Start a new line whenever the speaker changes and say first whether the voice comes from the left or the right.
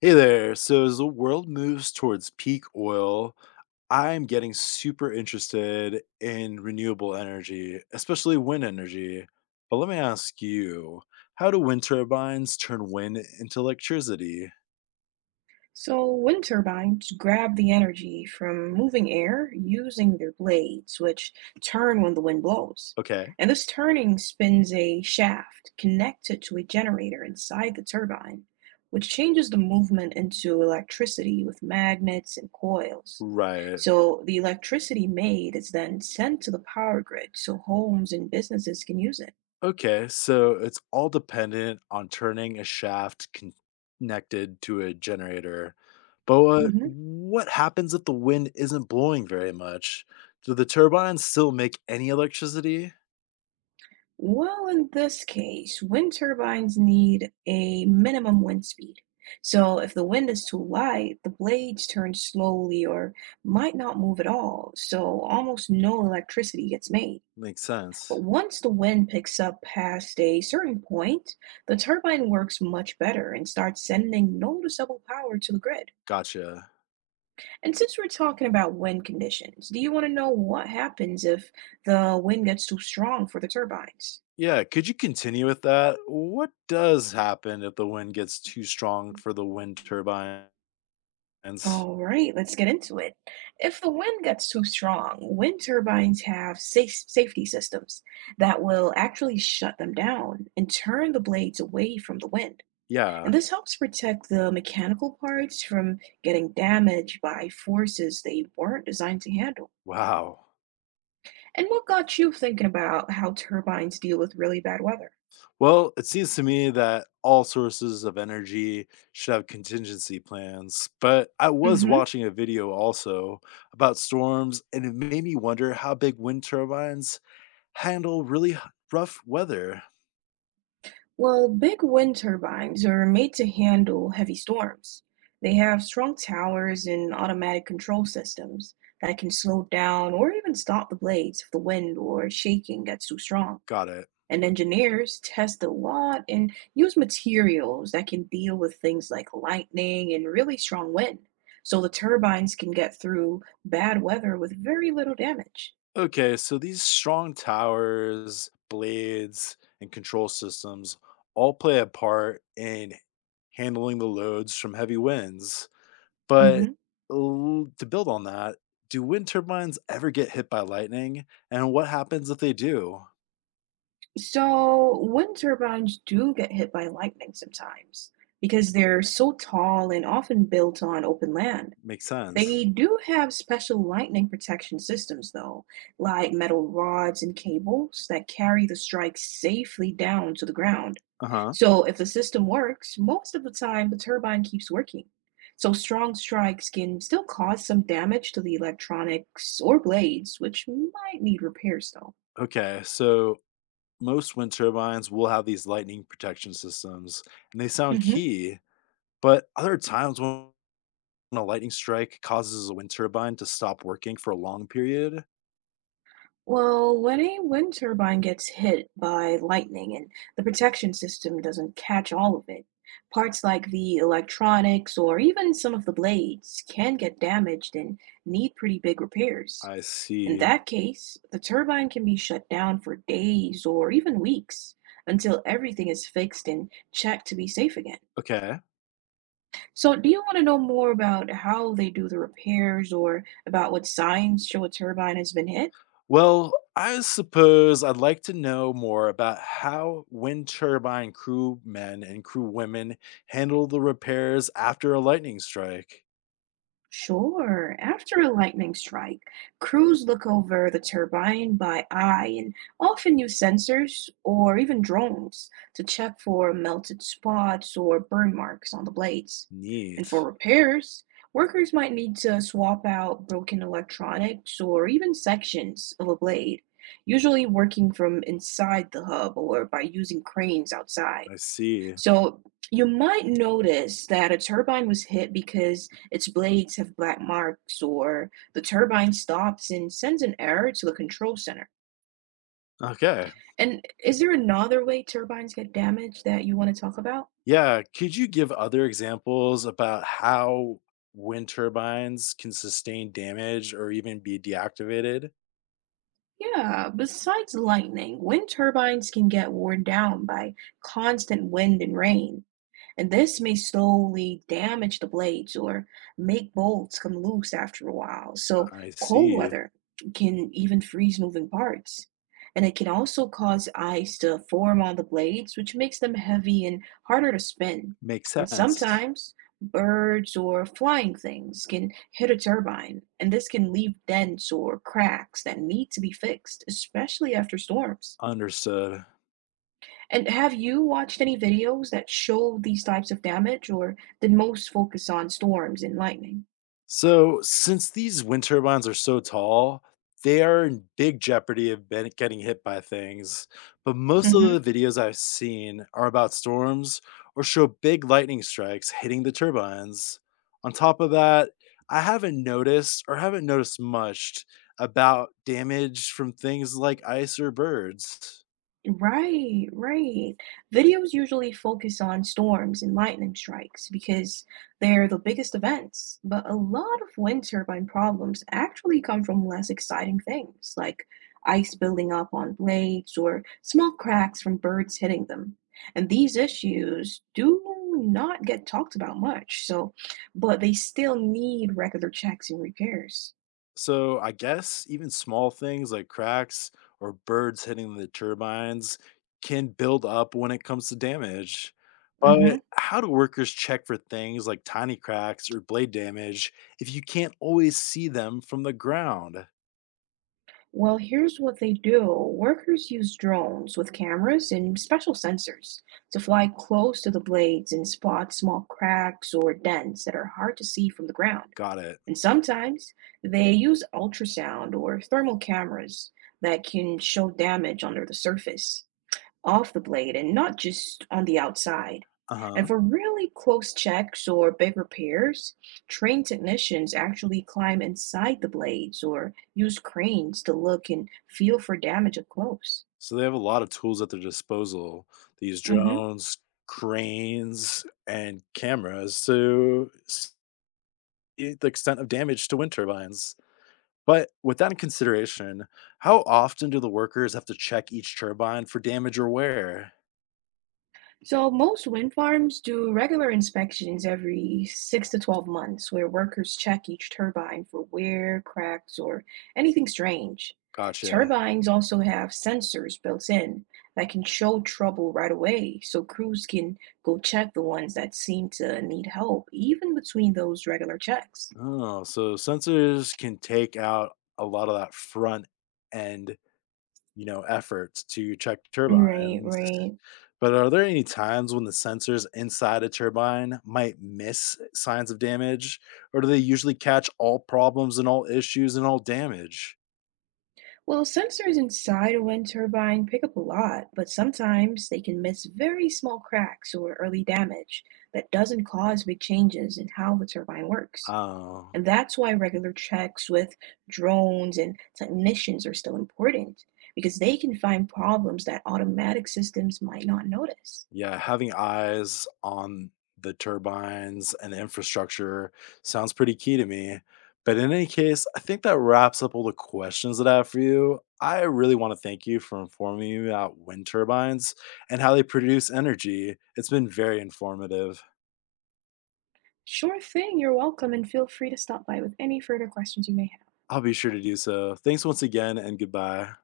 left: Hey there. So as the world moves towards peak oil, I'm getting super interested in renewable energy, especially wind energy. But let me ask you, how do wind turbines turn wind into electricity?
right: So, wind turbines grab the energy from moving air using their blades, which turn when the wind blows.
left: Okay.
right: And this turning spins a shaft connected to a generator inside the turbine, which changes the movement into electricity with magnets and coils.
left: Right.
right: So, the electricity made is then sent to the power grid so homes and businesses can use it.
left: Okay. So it's all dependent on turning a connected to a generator. But what,
right: Mhm.
left: what happens if the wind isn't blowing very much? Do the turbines still make any electricity?
right: Well, in this case, wind turbines need a minimum wind speed. So if the wind is too light, the blades turn slowly or might not move at all, so almost no electricity gets made.
left: Makes sense.
right: But once the wind picks up past a certain point, the turbine works much better and starts sending noticeable power to the grid.
left: Gotcha.
right: And since we're talking about wind conditions, do you want to know what happens if the wind gets too strong for the turbines?
left: Yeah, could you continue with that? What does happen if the wind gets too strong for the wind turbines?
right: All right, let's get into it. If the wind gets too strong, wind turbines have safety systems that will actually shut them down and turn the blades away from the wind.
left: Yeah,
right: And this helps protect the mechanical parts from getting damaged by forces they weren't designed to handle.
left: wow.
right: And what got you thinking about how turbines deal with really bad weather?
left: Well, it seems to me that all sources of energy should have contingency plans, but I was
right: Mm-hmm.
left: watching a video also about storms, and it made me wonder how big wind turbines handle rough weather.
right: Well, big wind turbines are made to handle heavy storms. They have strong towers and automatic control systems that can slow down or even stop the blades if the wind or shaking gets too strong.
left: Got it.
right: And engineers test a lot and use materials that can deal with things like lightning and really strong wind. So the turbines can get through bad weather with very little damage.
left: Okay, so these strong towers, blades, and control systems all play a part in handling the loads from heavy winds. But
right: hmm
left: to build on that, do wind turbines ever get hit by lightning? And what happens if they do?
right: So wind turbines do get hit by lightning sometimes because they're so tall and often built on open land.
left: Makes
right: They
left: sense.
right: do have special lightning protection systems, though, like metal rods and cables that carry the strikes safely down to the ground.
left: Uh huh.
right: So if the system works, most of the time the turbine keeps working. So strong strikes can still cause some damage to the electronics or blades, which might need repairs, though.
left: Okay, so most wind turbines will have these lightning protection systems, and they sound
right: Mhm.
left: key. But other times when a lightning strike causes a wind turbine to stop working for a long period?
right: Well, when a wind turbine gets hit by lightning and the protection system doesn't catch all of it, parts like the electronics or even some of the blades can get damaged and need pretty big repairs.
left: I
right: In
left: see.
right: that case, the turbine can be shut down for days or even weeks until everything is fixed and checked to be safe again.
left: Okay.
right: So, do you want to know more about how they do the repairs or about what signs show a turbine has been hit?
left: Well, I suppose I'd like to know more about how wind turbine crew men and crew women handle the repairs after a lightning strike.
right: Sure. After a lightning strike, crews look over the turbine by eye and often use sensors or even drones to check for melted spots or burn marks on the blades. And
left: Neat.
right: for repairs, workers might need to swap out broken electronics or even sections of a blade, usually working from inside the hub or by using cranes outside.
left: I see.
right: So you might notice that a turbine was hit because its blades have black marks, or the turbine stops and sends an error to the control center.
left: Okay.
right: And is there another way turbines get damaged that you want to talk about?
left: Yeah. Could you give other examples about how wind turbines can sustain damage or even be deactivated?
right: Yeah, besides lightning, wind turbines can get worn down by constant wind and rain, and this may slowly damage the blades or make bolts come loose after a while. So,
left: I
right: cold
left: see.
right: weather can even freeze moving parts. And it can also cause ice to form on the blades, which makes them heavy and harder to spin.
left: Makes
right: And
left: sense.
right: sometimes birds or flying things can hit a turbine, and this can leave dents or cracks that need to be fixed, especially after storms.
left: Understood.
right: And have you watched any videos that show these types of damage, or did most focus on storms and lightning?
left: So, since these wind turbines are so tall, they are in big jeopardy of getting hit by things. But most of the videos I've seen are about storms or show big lightning strikes hitting the turbines. On top of that, I haven't noticed or haven't noticed much about damage from things like ice or birds.
right: Right, right. Videos usually focus on storms and lightning strikes because they're the biggest events, but a lot of wind turbine problems actually come from less exciting things like ice building up on blades or small cracks from birds hitting them. And these issues do not get talked about much, so, but they still need regular checks and repairs.
left: So I guess even small things like cracks or birds hitting the turbines can build up when it comes to damage. But
right: Mhm.
left: how do workers check for things like tiny cracks or blade damage if you can't always see them from the ground?
right: Well, here's what they do. Workers use drones with cameras and special sensors to fly close to the blades and spot small cracks or dents that are hard to see from the ground.
left: Got it.
right: And sometimes they use ultrasound or thermal cameras that can show damage under the surface off the blade and not just on the outside.
left: Uh
right: And
left: huh.
right: for really close checks or big repairs, trained technicians actually climb inside the blades or use cranes to look and feel for damage up close.
left: So they have a lot of tools at their disposal, these
right: Mhm.
left: drones, cranes, and cameras to see the extent of damage to wind turbines. But with that in consideration, how often do the workers have to check each turbine for damage or wear?
right: So most wind farms do regular inspections every 6 to 12 months where workers check each turbine for wear, cracks, or anything strange.
left: Gotcha.
right: Turbines also have sensors built in that can show trouble right away, so crews can go check the ones that seem to need help, even between those regular checks.
left: Oh, so sensors can take out a lot of that front end, efforts to check
right: Right,
left: turbines.
right: right.
left: But are there any times when the sensors inside a turbine might miss signs of damage, or do they usually catch all problems and all issues and all damage?
right: Well, sensors inside a wind turbine pick up a lot, but sometimes they can miss very small cracks or early damage that doesn't cause big changes in how the turbine works.
left: Oh.
right: And that's why regular checks with drones and technicians are still important, because they can find problems that automatic systems might not notice.
left: Yeah, having eyes on the turbines and the infrastructure sounds pretty key to me. But in any case, I think that wraps up all the questions that I have for you. I really want to thank you for informing me about wind turbines and how they produce energy. It's been very informative.
right: Sure thing, you're welcome, and feel free to stop by with any further questions you may have.
left: I'll be sure to do so. Thanks once again and goodbye.